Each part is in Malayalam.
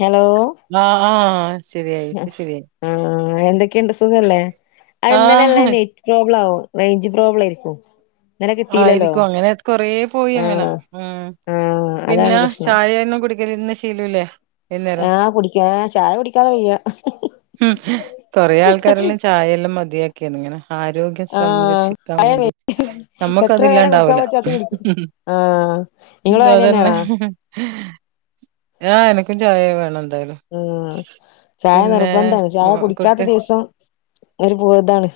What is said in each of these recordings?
ഹലോ ആഹ് ആഹ് ശരിയയി പ്പൊ ശരിയായി ആഹ് എന്തൊക്കെണ്ട് സുഖല്ലേ അഹ് ആഹ് ഇന്നലെയള്ള പ്രോബ്ലം ആവും റേഞ്ച് പ്രോബ്ലംയിരിക്കും. ആയിരിക്കും അങ്ങനെ കൊറേ പോയി അങ്ങനെ ആഹ് ഉം ആഹ് അതാണ് പിന്നെ പ്രശ്നം ചായയൊന്നും കുടിക്കരുന്ന് ശീലോല്ലേ ആഹ് കുടിക്കാ ചായ കുടിക്കാതെ വെയ്യ ഉം കൊറെ ആൾക്കാരെല്ലാം ചായെല്ലാം മതിയാക്കിന് ഇങ്ങനെ ആരോഗ്യ ആഹ് സംരക്ഷിക്കാൻ വേണ്ടിട്ട് നമ്മക്ക് എത്ര നേരം കുടിക്കാൻ അതില്ലാണ്ടാവുല്ല. പറ്റും അത് കുടിക്കും ആഹ് നിങ്ങളും ണ്ടോ അങ്ങനെ അതന്നെ തന്നെയാണോ ഹം ആഹ് ഹാ എനിക്കും ചായ വേണം എന്തായാലും. ആഹ് ചായ പിന്നെ നിർബന്ധാണ് ചായ മോ കുടിക്കാത്ത കുട്ടി ദിവസം ഒരു പോലെ ഇതാണ്.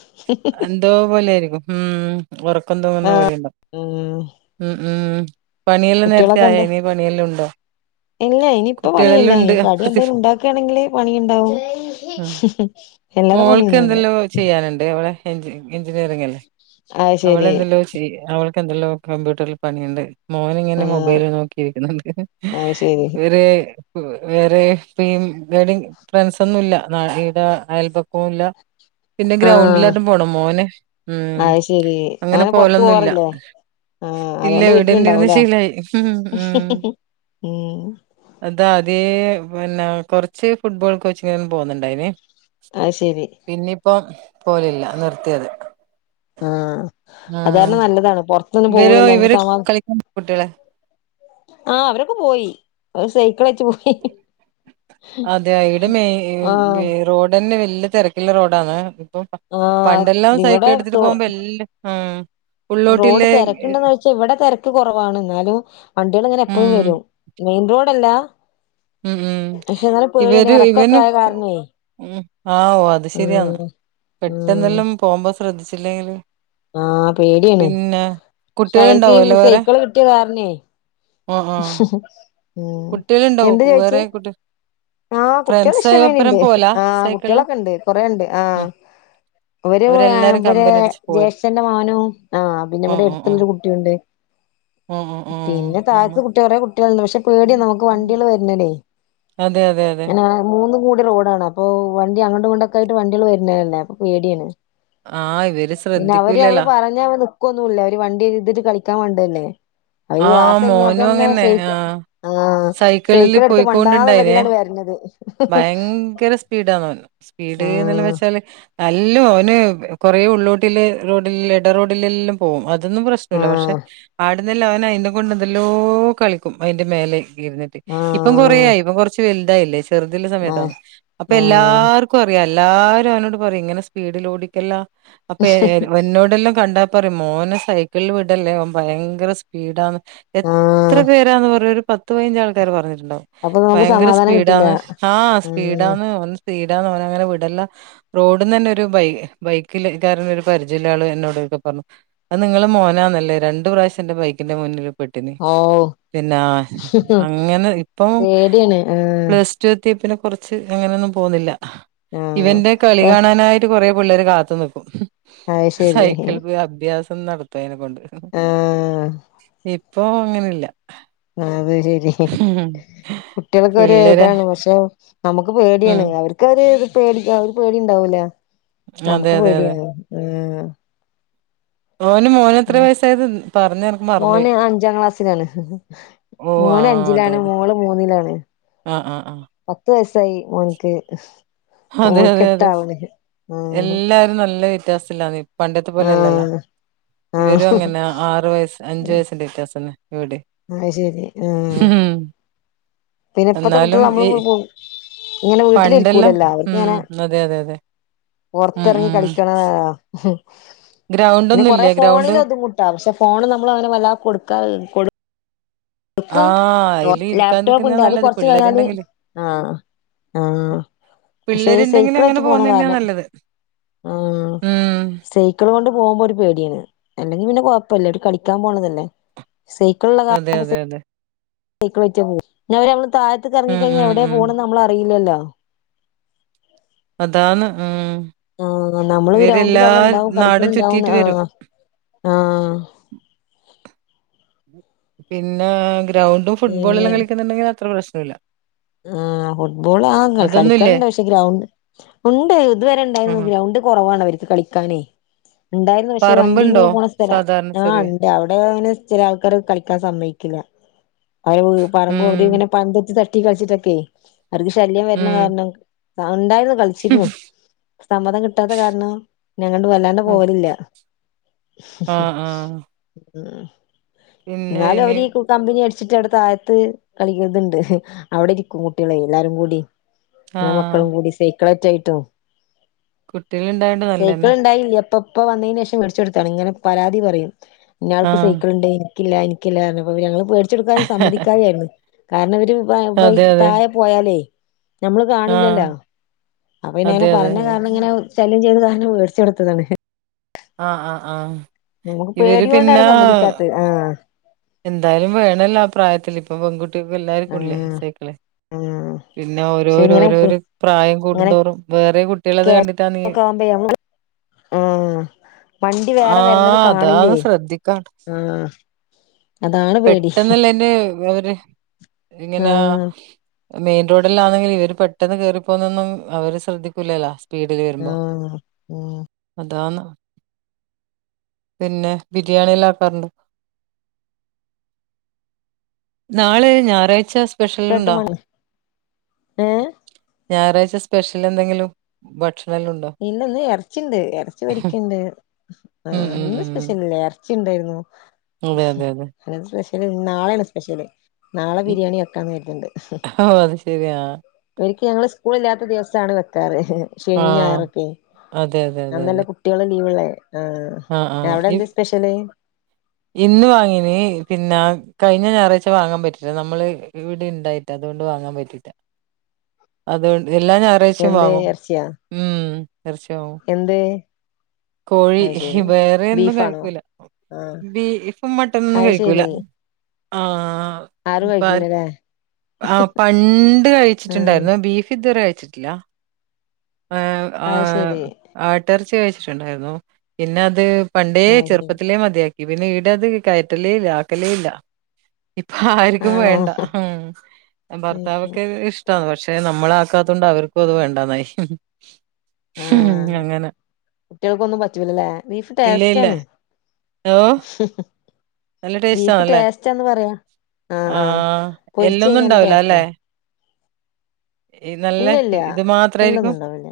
എന്തോ പോലെയിരിക്കും ഉം. ഉറക്കം തൂങ്ങുന്ന പോലെ ഉംഉം ഉം പണിയെല്ലാം നേരത്തെ കുട്ടികളൊക്കെ ആയോ എന്താ ഇനി പണിയെല്ലാം ഉണ്ടോ? ഇല്ല ഇനിയിപ്പ പണിയില്ല കുട്ടികളെല്ലാം ഈ ഉണ്ട് കടി അപ്പുറത്ത് എന്തേലും ഉണ്ടാക്കുകയാണെല് പണിഉണ്ടാവും. ഉം ഹും ഹും മോൾക്ക് എന്തല്ലോ ചെയ്യാനുണ്ട് അവളെ എഞ്ചിനീയറിംഗിൽ അത് അവള ശരി എന്തല്ലോ. അവൾക്ക് എന്തെല്ലോ കമ്പ്യൂട്ടറിൽ പണിയുണ്ട്. മോൻ ഇങ്ങനെ ആഹ് മൊബൈല് നോക്കിയിരിക്കുന്നുണ്ട് അത് ശരി ഇവര്- വേറെ ഫി ഇഡിങ് ഫ്രണ്ട്സ് ഒന്നൂല്ല ഈടെ. അയൽപക്കവവും ഇല്ല? പിന്നെ ആഹ് ഗ്രൗണ്ടിലെല്ലം പോണം മോന് ഉം അത് ശെരി അങ്ങനെ പൊറത്ത് പോലൊന്നുമല്ല. പോവാറില്ലേ ആഹ് ഇല്ല അതുകൊണ്ട് ഇവിടന്നെ ഇരുന്ന് വീട്ടിലുണ്ടാവൂലേ ശീലായി ഉ ഉ. ഉം അത് ആദ്യ പിന്നെ കുറച്ച് ഫുട്ബോൾ കോച്ചിങ്ങും പോകുന്നുണ്ടായിന്. ആത്. ശരി പിന്നയിപ്പം പോവലില്ല നിർത്തിയത്. ആ അത് കാരണം നല്ലതാണ് പൊറ- ഇവരെ ഇവര് കളിക്കാൻ കൂട്ടില്ല. ആഹ അവരൊക്കെ പോയി അവര് സൈക്കിൾ എയിററ് പോയി. അതെ ഇവിടെ ആഹ് മെയി റോഡ് തന്നെ വലിയ തിരക്കുള്ള റോഡാണ്. അപ്പം ആഹ് പണ്ടെല്ലാം സൈക്കിൾ ഇവിടെ എടുത്തിട്ട് റോ പോകുമ്പോ എല്ലാം ഉം. റോഡ് ഉള്ളോട്ടില്ലേ തിരക്കുണ്ടന്ന് ചോയ്ച്ചാ ഇവിടെ തിരക്ക് കുറവാണ് എന്നാലും വണ്ടികളിങ്ങനെ ഉം എപ്പഴും വരും. മെയിൻ റോഡ് അല്ല. ഉം ഉം ഇവര് എറക്കൊക്കെ ആയ ഇവന്പോ. കാരണേ ഉം ആവ് അത് ശരിയാണ് ഉം ഉം പെട്ടെന്നെല്ലാം പോകുമ്പോ ശ്രദ്ധിച്ചില്ലെങ്കില്- ആ പേടിയാണ് പിന്നെ പക്ഷെ അവർക്കി കുട്ടികളുണ്ടാവുംല്ലേ വേറെ സൈക്കിള് കിട്ടിയ കാരണേ. ആഹ് ഉ ആഹ് ഹു ഹു കുട്ടികളുണ്ടാവും എന്തേ ചോയിച്ച്? വേറെ കുട്ടി ആഹ് കുട്ടികൾ ഇഷ്ടം ഫ്രണ്ട്സായോപ്പരം മേനിണ്ട് പോവലാ ആ സൈക്കിളില് കുട്ടികളൊക്കെ ഉണ്ട് കൊറെണ്ട് ആഹ്. അവര് അവരെല്ലാരും ഇവരെ കമ്പനി അടിച്ച് പോയി ജേഷ്ടന്റെ മോനും ആ പിന്നെ ഓഹ് ഇവിടെ ഓഹ് ഓഹ് എരുത്തുള്ളൊരു കുട്ടിയുണ്ട്. ഓഹ് ഓഹ് പിന്നെ ഓഹ് താഴത്ത് നമ്മ കുട്ടിക കുറേ കുട്ടികളണ്ട് പക്ഷെ പേടിയ നമുക്ക് വണ്ടികള് വരുന്നത്. അതെ അതെ അതെ. മൂന്നും കൂടി റോഡാണ് അപ്പൊ വണ്ടി അങ്ങോട്ടും ഇങ്ങോട്ടൊക്കെയിട്ട് വണ്ടികൾ വരുന്നതല്ലേ അപ്പ പേടിയാണ്. ആഹ് ഇവര് പിന്നെ അവര് നമ്മള് ശ്രദ്ധിക്കൂലല്ലോ പറഞ്ഞാ ഇവിടെ നി. ക്കൊന്നും ഇല്ല അവര് വണ്ടി എടുത്തിട്ട് കളിക്കാൻ മണ്ടല്ലേ. അയ്യ് ആഹ് ക്ലാസ് മോനും കയിഞ്ഞാത്തന്നെ അങ്ങന്നെ സൈക്കിള് ആഹ് ആ സൈക്കിളില് സേക്കിളെടുത്ത് മണ്ടാന്നുള്ള- പോയിക്കോണ്ടുണ്ടായിനേ വരനത് ഭയങ്കര സ്പീഡാന്ന് അവൻ സ്പീഡ്ന്ന് ആഹ് വെച്ചാൽ. അല്ല അവന് കൊറേ ഉള്ളോട്ടില് റോഡിൽ ഇട റോഡിലെല്ലാം- പോവും അതൊന്നും പ്രശ്ന ഇല്ല പക്ഷെ ആഹ് ആടന്നെല്ലാം അവന അയിന്റെ കൊണ്ട് എന്തെല്ലോ കളിക്കും അതിന്റെ മേലെ- ഇരുനിട്ട് ഇപ്പം ആഹ് കൊറയായി ഇപ്പ കൊറച്ച് വലുതായില്ലേ ചെറുതുള്ള ആഹ് സമയത്താണ് അപ്പൊ ആഹ് എല്ലാർ- റയാം എല്ലാരും അവനോട് പറിം ഇങ്ങനെ സ്പീഡിൽ ഓടിക്കല്ല അപ്പെ എന്നോടെല്ലാം കണ്ട. പറയും മോന സൈക്കിളിൽ വിടല്ലേ ഭയങ്കര സ്പീഡാന്ന് എത്ര- എത്ര ആഹ് പേരാന്ന് പറഞ്ഞ ഒരു പത്ത് പതിനഞ്ച് ആൾക്കാര് പറഞ്ഞിട്ടുണ്ടാവും അപ്പൊ നമുക്ക് ഭയങ്കര സമാധാനം കിട്ടില്ല സ്പീഡാന്ന്. ആഹ് ഉം സ്പീഡാന്ന് അവന് സ്പീഡാന്ന് അവന അങ്ങനെ വിടല്ല. റോഡിൽന്ന് തന്നെ ഒരു ബൈ ബൈക്ക കാരന ഒരു പരിചയമ ആള് എന്നോടൊക്കെ പറഞ്ഞു. അത് നിങ്ങളെ മോനാണല്ലേ രണ്ട് പ്രാവശ്യം എന്റെ ബൈക്കിന്റെ മുന്നിൽ- പെട്ടന് ഓ പിന്ന അങ്ങനെ ഇപ്പം പേടിയാണ് ആഹ് പ്ലസ്- റ്റുത്തിയപ്പിനെ കുറച്ച് അങ്ങനെയൊന്നും പോവുന്നില്ല ആഹ് ഇവന്റെ കളി കാണാനായിട്ട്. കൊറെ പിള്ളേര് കാത്തു നിക്കും അത് ശരി സൈക്കിൾ അഭ്യാസം നടത്തതിനെ കൊണ്ട് ഹ് ഇപ്പൊ അങ്ങനെല്ല അത് ശരി കുട്ടികൾക്ക ഒരു പിള്ളേരെ ഇതാണ് പക്ഷെ നമുക്ക് ഉം പേടിയാണ് അവര്ക്ക് അവര് പേടിക പേടി ഉണ്ടാവൂല അതെ നമുക്ക് അതെ അതെ പേടിയാണ് ആഹ ഓന് മോന് എത്ര വയസ്സായത് പറഞ്ഞ് എനക്ക് മറന്നോയി മോന് അഞ്ചാം ക്ലാസ്സിലാണ് ഓ മോന് അഞ്ചിലാണ് മോള് മൂന്നിലാണ് ആഹ ആഹ ആഹ പത്ത് വയസായി മോൻക്ക് അതെ മോൾക്ക് അതെ അതെ എട്ടാവണ് ആഹ് എല്ലാരും നല്ല വ്യത്യാസില്ലാന്ന് പണ്ടത്തെ പോലെല്ലല്ലോ ആഹ് ഇവരും ആഹ് അങ്ങനെ ആറു വയസ്സ് അഞ്ചു വയസ്സിന്റെ വിത്യാസന്നെ ഇവിടെ ആ ശരി ആഹ പിന്നെ ഇപ്പത്തെ കുട്ടികൾ എന്നാലും ഈ നമ്മൾള് ഇങ്ങനെ വീട്ടിലിരിക്കൂല പണ്ടെല്ലാം എല്ലാരു ഉം ഇങ്ങനെ അതെ അതെ അതെ ഉം പുറത്തിറങ്ങി ഉം കളിക്കണ ഗ്രൗണ്ട് പിന്ന ഒന്നും കൊറെേ ഇല്ലേ ഗ്രൗണ്ട് ഫോണിൽ ഒതുങ്ങൂട്ട പക്ഷെ ഫോണ് നമ്മൾ അങ്ങനെ വല്ലാതെ കൊടുക്കാറില്ല കൊ ആ ടുക്കും അയില് ഇരിക്കാൻ ലാപ്ടോപ്പ് നിൽക്കുന്ന ഉണ്ട് അത് നല്ലത് കൊറച്ച് കഴിഞ്ഞാല് പിള്ളേരുണ്ടെങ്കില് ആഹ ആഹ പക്ഷെ പിള്ളേരുണ്ടെങ്കിൽ സൈക്കിൾ അങ്ങനെ വെച്ച് പോണ പോകുന്ന തന്നെയാ കാരണം നല്ലത് ആ ഉം സൈ ക്കളോണ്ട് പോമ്പോ ഒരു പേടിയാണ് അല്ലെങ്കിൽ പിന്നെ കുഴപ്പല്ലര് ഓര് കളിക്കാൻ പോണതല്ലേ സൈക്കിൾ അതെ അതെ അതെ ളേറ്റ് പോവു പിന്നെ അവരമ്മള് താഴത്ത്ക്ക് ഉം എറങ്ങിഴിഞ്ഞാ ഉം എവിടെ ഉം പോണത് നമ്മള അറിയുല്ലല്ലാ അതാന്ന് ഉം ആഹ നമ്മള് ഗ്രൗണ്ടിൽ ഇവരെല്ലാ അവിടെ ഉണ്ടാവും നാടും കളിക്ക്ണണ്ടാവുംന്ന് ചുറ്റിയിട്ട് വരും ആ ആഹ പിന്നെ ഗ്രൗണ്ടും പിന്നെ ഫുട്ബോളല്ലാം കളിക്കുന്നുണ്ടെങ്കിൽ അത്ര പ്രശ്ണോല്ല ആഹ ഫുട്ബോൾ ആ അതൊന്നുംല്ലേ കളിക്കലണ്ട് പക്ഷെ ഗ്രൗണ്ട് ഉണ്ട് ഇതുവരെ ഇണ്ടായിരുന്നു ഉം ഗ്രൗണ്ട് കുറവാണ് അവർക്ക് കളിക്കാനേ ഉണ്ടായിരുന്ന് പക്ഷെ ഈ വണ്ടി പറമ്പുണ്ടോ ഇങ്ങനെ പോണ സ്ഥലം സാധാരണ ആ ചെറിയ അ അവിടെ അങ്ങനെ ചില ആൾക്കാര് കളിക്കാൻ സമ്മയ്ക്കില്ല അവര് പറമ്പ് അവര് ഉം ഇങ്ങനെ പന്തളത്ത് ത തട്ടി കളിച്ചിട്ടക്കെ അവർക്ക് ശല്യം വരണ ഉം കാരണം ഉണ്ടായിരുന്നു കളിച്ചിരുന്നു സമ്മതം കിട്ടാത്ത കാരണം അങ്ങണ്ട് വല്ലാണ്ട് പോലില്ല ആഹ് ആഹ് പിന്നെ ന്നാലും ഇനി അവരീ കമ്പനി അടിച്ചിട്ട് അവിട താഴത്ത് കളിക്കിതണ്ട് അവിടെ ഇരിക്കും കുട്ടികളെ എല്ലാരും കൂടി എന്നെ ആഹ് മക്കളും കൂടി സൈക്കളേറ്റ് ആയിട്ടും കുട്ടികൾ ഇണ്ടായോണ്ട് സൈക്കിൾ നല്ലന്നെ ഇണ്ടായില്ല ഇപ്പ ഇപ്പ വന്നേന് ശേഷം വേട്ച്ചൊട്ത്തേണ് ഇങ്ങനെ പരാതി പറയും ഇന്നാൾക്ക് ആഹ് സൈക്കിൾ ഇണ്ട് ക്കില്ല എനിക്കല്ല പറഞ്ഞപ്പോ ഞങ്ങള് വേടിച്ചെടുക്കാനും സമ്മതിക്കാതായിര്ന്നു കാരണം ഇവര് അതെ അതെ തായെ പോയാലേ ഞമ്മള് കാണില്ലല്ല ആഹ് അപ്പൊ ഇനി അങ്ങനെ അതെ അതെ പറഞ്ഞ അതെ കാരണം ഇങ്ങനെ ശല്യം ചെയ്ത കാരണം വേടിച്ചോട്ത്തതാണ് ആഹ് ആഹ് ആഹ് നമുക്ക് ഇവര് പേടികൊണ്ടാണ് പിന്നെ സമ്മതിക്കാത്തത് ആഹ് എന്തായാലും വേണല്ലോ ആ പ്രായത്തിൽ ഇപ്പ പെൺകുട്ട- ൾക്കും എല്ലാർക്കുംല്ലേ ആഹ് സൈക്കിള് ആഹ് പിന്നെ പക്ഷെ ഇങ്ങനെ ഓരോരോഓരോ പ്രായം കൂടുന്തോറും വേറെ കുട്ട കേക്കെ ആവുമ്പെ മമക്ക് [unintelligible] ആ വണ്ടി വേറെ വരണത് ആഹ് അതാണ് കാണില്ലേ ശ്രദ്ധിക്കാ ആ പെട്ടെന്നല്ല എന്റെ അവര് ഇങ്ങനെ ആഹ് മെയിൻ റോഡിലാന്നെങ്കിൽ ഇവര് പെട്ടെന്ന് കേയറിപ്പോന്നൊന്നും അവര് ശ്രദ്ധിക്കൂലല്ല സ്പീഡില് വരുമ്പോ ആഹ് ഉം അതാന്ന പിന്നെ ബിരിയാണിയെല്ലാം ആക്കാറുണ്ടോ? നാളെ ഞായറാഴ്ച്ച സ്പെഷ്യൽ കേട്ട് ഇണ്ടോ? മണ് ഏഹ് ഞായറാഴ്ച സ്പെഷ്യൽ എന്തെങ്കിലും ഭക്ഷണല്ല് ഉണ്ടോ? ഇല്ലന്ന് അർച്ചിണ്ട് അർച്ചി വേടിക്ക്ണ്ട് ആ ഉം ഉം ഇന്ന് ഉം ഉം സ്പെഷ്യൽ ഇല്ല അർ ച്ചി ണ്ടായിർന്നു അതെ അതെ അതെ സ്പെഷ്യല് നാളേണ് സ്പെഷ്യല് നാളെ ഉം ബിരിയാണി വെക്കാന്ന് കെർത്ണ്ട് ഓ അത് ശരിയാ ഒരിക്കെ ഞങ്ങള് സ്കൂള് ഇല്ലാത്ത ദിവസാണ് വെക്കാറ് ആ ശനി ആ. ഞായറൊക്കെ അതെ അതെ അതെ അന്നല്ലേ അതെ കു കുട്ടിയാള് ലീവള്ളേ ആ ആ അവിടെ ഇ എന്താ സ്പെഷ്യല് ഇന്ന് വാങ്ങീണേപിന്നെ കഴിഞ്ഞ ഞാറാഴ്ച്ച വാങ്ങാൻ പറ്റില്ല നമ്മള് ഇവിടെ ഇണ്ടായിട്ട് അതുകൊണ്ട് വാങ്ങാൻ പറ്റില്ല അത് കൊണ്ട് എല്ലാ ഞാ റായ്ച്ചിം എന്ത് വാങ്ങും ഇറച്ചിയാ ഉം [unintelligible] എന്ത് കോഴി അത് ശരി വേറെന്നും ബീഫാണോ കഴിക്കൂല. ആഹ് ബീഫും മട്ടനൊന്നും അത് കഴിക്കൂല ശരി ആരും ആഹ് പ കഴിക്കില്ലല്ലേ ആഹ് പണ്ട് ആഹ് കഴിച്ചിട്ടുണ്ടായിർന്നു ബീഫ് ഇതുവരെ കഴിച്ചിട്ടില്ല. ഏഹ് അത് ആഹ് ശരി ആട്ടർച്ചി കഴിച്ചിട്ടുണ്ടായിരുന്നു പിന്നെ അത് പണ്ടേ അത് ശരി ചെർപ്പത്തിലേ മതിയാക്കി പിന്നെ ഈട അത് കയറ്റലേ ഇല്ല ആക്കലേ ഇല്ല. ഇപ്പ ആർക്കും ആണോ വേണ്ട ഉം ഭർത്താവൊക്കെ ഇഷ് ടാണ്. പക്ഷെ നമ്മള് ആക്കാത്തോണ്ട് അവർക്കും അത് വേണ്ടന്നായി. ആഹ് കുട്ടിയാൾക്കൊന്നും പറ്റുല്ലല്ലേ ബീഫ് ടേസ്റ്റ് ആണ്. വാ ഹും ബീഫ് ടേസ്റ്റാന്ന് പറയാ ആഹ് ആഹ് പൊർച്ച് എല്ലൊന്നും കഴിഞ്ഞാലൂം ഉണ്ടാവില്ല അല്ലെ ടേസ്റ്റാ ഈ നല്ല ഇല്ല ഇല്ല ഇത് എന്നെന്നും മാത്രായിരിക്കും ഇണ്ടാവില്ല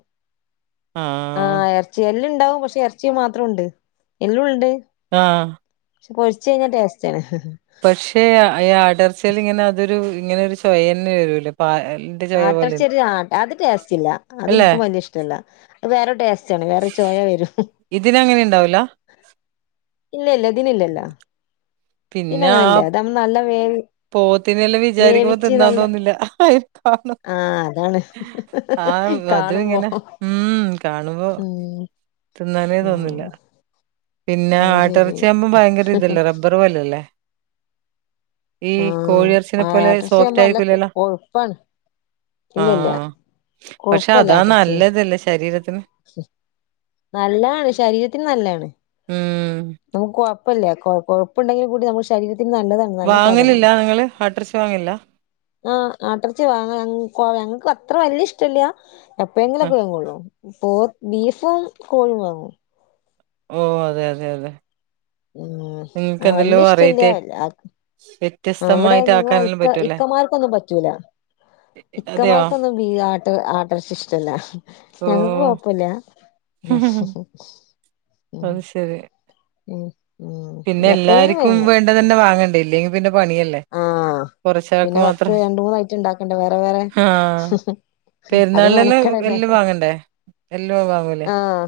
ആഹ് എ എല്ലം ഇണ്ടാവും പക്ഷേ എർച്ചി മാത്രം ഉണ്ട് എല്ലും ഉണ്ട് ആഹ് പൊർച്ച് കഴിഞ്ഞാ ടേസ്റ്റ് ആണ്. പക്ഷെ അ ഏ ആട്ടർച്ചീല് ങ്ങനെ അതെരു ഇങ്ങനെ ഒരു ചൊയ തന്നെ വരൂലേ പാ ൽ ആട്ടർച്ചി ഒർ ആഹ് അത് ടേസ്റ്റ് ഇല്ല അത് അല്ലെ ഇൻക്കും വല്ല്യ ഇഷ് ടല്ല. വേറെ ടേസ്റ്റ് ആണ് വേറെ ചൊയ വെരും. ഇതിന് അങ്ങനെ ഉണ്ടാവൂല ഇല്ല ല്ല ഇതിന്ല്ലല്ല ഇതിനങ്ങനെല്ല ഇതാകുമ്പ നല്ല വേവ് പോത്തിനെ എല്ലാം വിചാരിക്കുമ്പോ തിന്നാൻ തോന്നില്ല ആഹ് അതാണ് ആഹ് അത് കാണുമ്പോ ഇങ്ങനെ ഉം കാണുമ്പോ ഉം തിന്നാനേ തോന്നില്ല ആഹ് പിന്നെ അത് ശരി ആട്ടർച്ചിയാകുമ്പോ ഭയങ്കര ഇതല്ലേ റബ്ബർ പോലല്ലേ ഈ ആഹ് കോഴിയെർച്ചിനെ പോലെ സോഫ്റ്റ് ആട്ടർച്ചയാവുമ്പോ നല്ല ആയിരിക്കൂലല്ലോ കൊഴുപ്പാണ് ഇല്ലല്ല ആഹ് പക്ഷെ കൊഴുപ്പല്ല അതാ ആട്ടർച്ചി നല്ലതല്ലേ ശരീരത്തിന് നല്ലാണ് ശരീരത്തിന് നല്ലാണ്. ഉം കോ കൊഴ്പ്പല്ല കൊ കൊവ്പ്പുണ്ടെങ്കിലു കൂടി നമ്മൾ ശരീരത്തിന് നല്ലതാണ് നല്ല സാധനാണ് വാങ്ങലില്ല നിങ്ങള് ആട്ടർച്ചി വാങ്ങില്ല ആഹ് ആട്ടർച്ചി വാങ്ങ ഞങ്ങക്കോ ഞങ്ങക്ക് അത്ര വല്യ ഇഷ്ടല്ല എപ്പോഴെങ്കിലും ആ ഒക്കെ വാങ്ങുളളൂ പോ ബീഫും കോഴിയും വാങ്ങും. ഓ അതെ അതെ അതെ ഉം വല്ല്യ ഇഷ്ടല്യാ ശ് ആഹ് വടെ നിങ്ങളെ ഇക്ക ഇക്കമാർക്കൊന്നും പറ്റൂല അതെയോ ഇക്കമാർക്കൊന്നും ബീ ആട്ട് ആട്ടർച്ചി ഇഷ്ടല്ല ഓ ഞങ്ങക്ക് കൊഴ്പ്പല്ല അത് ശരി ഉം ഉം എപ്പഴേലും വേങ്ങും [unintelligible] ലെങ്കിൽ പിന്നെ പണിയല്ലേ ആഹ് കൊറച്ചാൾക്ക് പിന്നെ പത്ത് മാത്രം രണ്ട് മൂന്ന് ഐറ്റം ഉണ്ടാക്കണ്ടേ വേറെ വേറെ ആഹ് അത് പെരുന്നാളിനെല്ലാം മെനക്കടല്ലേ എല്ലും വാങ്ങണ്ടേ എല്ലോ വാങ്ങുലെ ആഹ്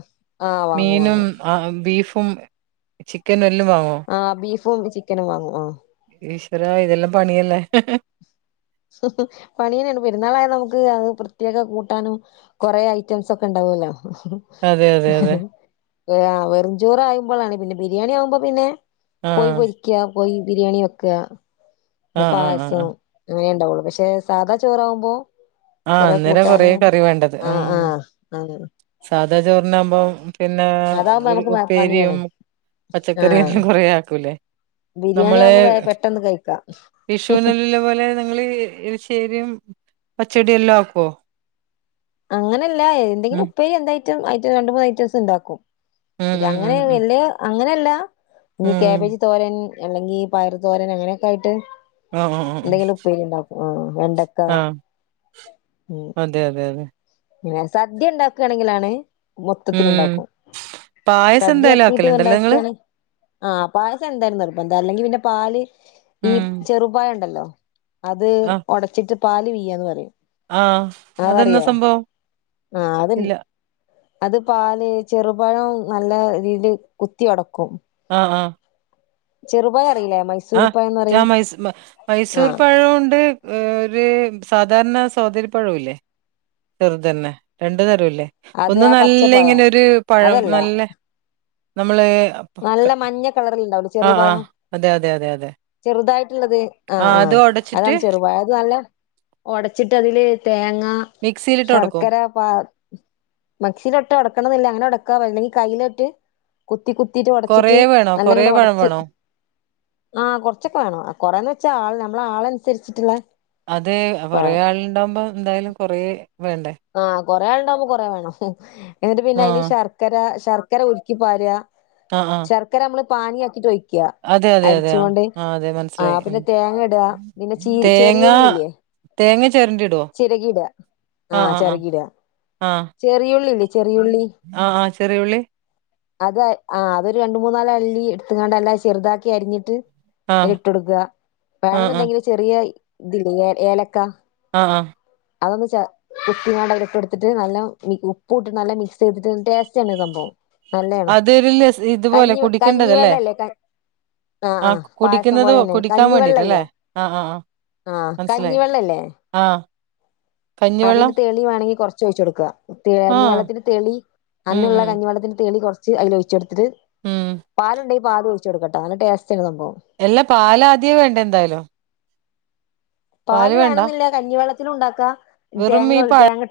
ആഹ് വാങ്ങും മീനും വാങ്ങും ആ ബീഫും ക്കനും എല്ലോ വങ്ങോ ആഹ് ബീഫും ചിക്കനും വാങ്ങും ആഹ് ഈശ്വര ഇതെല്ലാം പണിയല്ലേ? പണി തന്നെയാണ് പെരുന്നാളായ നമുക്ക് അത് പ്രത്യേക കൂട്ടാനും കൊറെ ഐറ്റംസ് ഒക്കെ ഉണ്ടാവല്ലോ അതെ അതെ അതെ വെറുംചോറ് ആവുപ്പളാണ് ബിരിയാണി ആവുമ്പോ പിന്നെ കോയി ആഹ് പൊരിക്കാ കോയി ബിരിയാണി വെക്കാ ആഹ് ആഹ് പായസം ആഹ് അങ്ങനെ ഉണ്ടാവുള്ളു പക്ഷെ സാധാ ചോറാവുമ്പോ ആഹ് കൊറെ അന്നേരം കൊറേ കൂട്ടാനും കറി വേണ്ടത് ഉം ആഹ് ആഹ് ആഹ് സാധാ ചോറിനാവുമ്പോ പിന്നെ അതാവുമ്പോ ഒരു നമുക്ക് ഉപ്പേരിയും പണിയാണ് ആഹ് പച്ചക്കറിയെല്ലം കൊറെക്കുലെ ബിരിയാണി നമ്മള് ആവുമ്പോ വേ പെട്ടെന്ന് കഴിക്കാം വിഷു നല്ല പോലെ ഇങ്ങള് പ്പേരി പച്ചടി എല്ലാം ആക്കോ. അങ്ങനെയല്ല ഉം എന്തെങ്കിലും ഉപ്പേരി എന്തായിറ്റം ഐറ്റം രണ്ട് മൂന്ന് ഐറ്റംസ് ഉണ്ടാക്കും. ഉം ഉം അങ്ങനെ ഉം ഉം വല്ല്യ അങ്ങനെയല്ല ഇനി ഉം കേബജ് തോരൻ അല്ലെങ്കി പയറു തോരൻ അങ്ങനൊക്ക ആയിട്ട് ആ ആ ആ എന്തെങ്കിലും ഉപ്പേരി ഉണ്ടാക്കും ആഹ് വെണ്ടക്ക ആ ആ ഉ അതെ അതെ അതെ. പിന്നെ സദ്യ ഉണ്ടാക്കുകയാണെങ്കിലാണ് മൊത്തത്തി ഉം ഉണ്ടാക്കും. പായസം സദ്യ എന്തായാലും ആക്കിട്ട് ആക്കലുണ്ടല്ലേ നിങ്ങള് വേണ്ടക്കെയാണ് ആഹ് പായസം എന്തായാലും നിർബന്ധ. അല്ലെങ്കി പിന്നെ പാല് ഈ ഉം ചെറുപയം ഉണ്ടല്ലോ അത് ഒടച്ചിട്ട് പാല് പീയാന്ന് പറയും ആഹ് അതന്ന അതറിയോ സംഭവം? ആഹ് അത് ഇല്ല അത് പാല് ചെറുപഴം നല്ല രീതിൽ കുത്തി ഒടക്കും ആഹ് ആഹ് ചെറുപയം അറിയില്ലേ ആഹ് മൈസൂരിപ്പഴംന്ന് ഞാ പറയും മൈസ മൈസൂർ ആഹ് പഴോണ്ട് ഒരു സാധാരണ സോതാരി പഴവുല്ലേ ചെറുതന്നെ രണ്ടു തരല്ലേ അത് ഒന്ന് ആ നല്ല പച്ചപ്പഴം ഇങ്ങനെ ഒരു പഴം അതല്ല നല്ല നമ്മള നല്ല മഞ്ഞ കളറൽണ്ടാവുലെ ആഹ് ആഹ് അതെ അതെ അതെ അതെ. ചെറുതായിട്ടുള്ളത് ആഹ് അത് ആഹ് ഒടച്ചിട്ട് അതാണ് ചെറുപഴം അത് നല്ല ഒടച്ചിട്ട് അതില് തേങ്ങ മിക്സിയിലിട്ട് ഒടക്കും ശർക്കര മക്ഷലിട്ട് ഒടക്കണന്നില്ല അങ്ങനെ ഒടക്കാ അല്ലെങ്കിൽ കയിലേറ്റ് കുത്തി കു ത്തിട്ടു കൊറേ ഉടച്ചിട്ട് വേണോ കൊറേ നല്ലങ്ങാട്ട് പഴം ഒടച്ച് വേണോ ആഹ് കൊറച്ചൊക്കെ വേണം കൊറെന്ന് വെച്ചാ ആൾ നമ്മള ആളനുസരിച്ചിട്ടുള്ള അത് കൊറെേ പഴം ആളുണ്ടാവുമ്പോ എന്തായാലും കൊറ വേണ്ടേ ആഹ് കൊറെ ആൾണ്ടാവുമ്പോ കൊറെേ വേണം എന്നിട്ട് പിന്നെ അതില് ആഹ് ശർക്കര ശർക്കര ഉരുക്കിപ്പാര ആഹ് ആഹ് ശർക്കര നമ്മള് പാനിയക്കിട്ട് ഒഴി ക്കാ അതെ അതെ അതെ ആഹ് അരിച്ചുകൊണ്ട് ആഹ് അതെ ആ മനസ്സിലായി പിന്നെ ഉം തേങ്ങ ഇടാ പിന്നെ ചി തേങ്ങ ചെറിയ ഉള്ളില്ലേ തേങ്ങ ചേരണ്ടി ഇടോ ചിരകിടാ ആഹ് ചേരകിടാ ആഹ് ചെറിയുള്ളില്ലേ ചെറിയുള്ളി ആഹ് ആഹ് ചെറിയുള്ളി അത് ആ അതൊരു രണ്ടു മൂന്നലാല്ലി എടുത്താണ്ട് എല്ലാം ചെറുതാക്കി അരിഞ്ഞിട്ട് അയിൽ ആഹ് ഇട്ടൊടുക്ക ആഹ് ആഹ് വേണെന്നുണ്ടെങ്കില് ചെറിയ ഇതില്ലേ ഏ ഏലക്കാ ആഹ് ആഹ് അതൊന്ന് ച കുപ്പിങ്ങാണ്ട അതിലേക്ക് എടുത്തിട്ട് നല്ലോം ഉ ഉപ്പൂട്ട് നല്ല മിക്സ് ചെയ്തിട്ട് ടേസ്റ്റ് ആണ് സംഭവം നല്ലാണ് അതൊരു ലസ് ഇതുപോലെ കഞ്ഞിവെ കുടിക്കേണ്ടതല്ലേ കഞ്ഞിവെള്ളല്ലേ കഞ് ആഹ് ആ ആഹ് പായസം പോലെ തന്നെ കഞ്ഞിവെള്ളല്ലേ ആഹ് ആഹ് ആഹ് ആഹ് കഞ്ഞിവെള്ളല്ലേ ആഹ് അതിന്റെ തെളി വേണങ്കി കൊറച്ച് ഒഴിച്ചൊട്ക ആ തേഞ് വെള്ളത്തിന്റെ തെളി ഉം അന്നുള്ള ഉം കഞ്ഞിവെള്ളത്തിന്റെ തേളി കോർ ച്ച് അയിൽ ഒയിച്ചോട്ത്ട് ഉം പാലുണ്ടെങ്കിൽ പാലൊഴിച്ചോടുക്കട്ട നല്ല ടേസ്റ്റ് ആണ് സംബം എല്ലാ പാലാദ്യേ വേണ്ട എന്തായാലും പാല് വേണെന്നില്ല കഞ്ഞിവെള്ളത്തിലും ഇണ്ടാക്കാ വെറും ഈ തേങ്ങവെള് പഴ തേങ്ങട്ട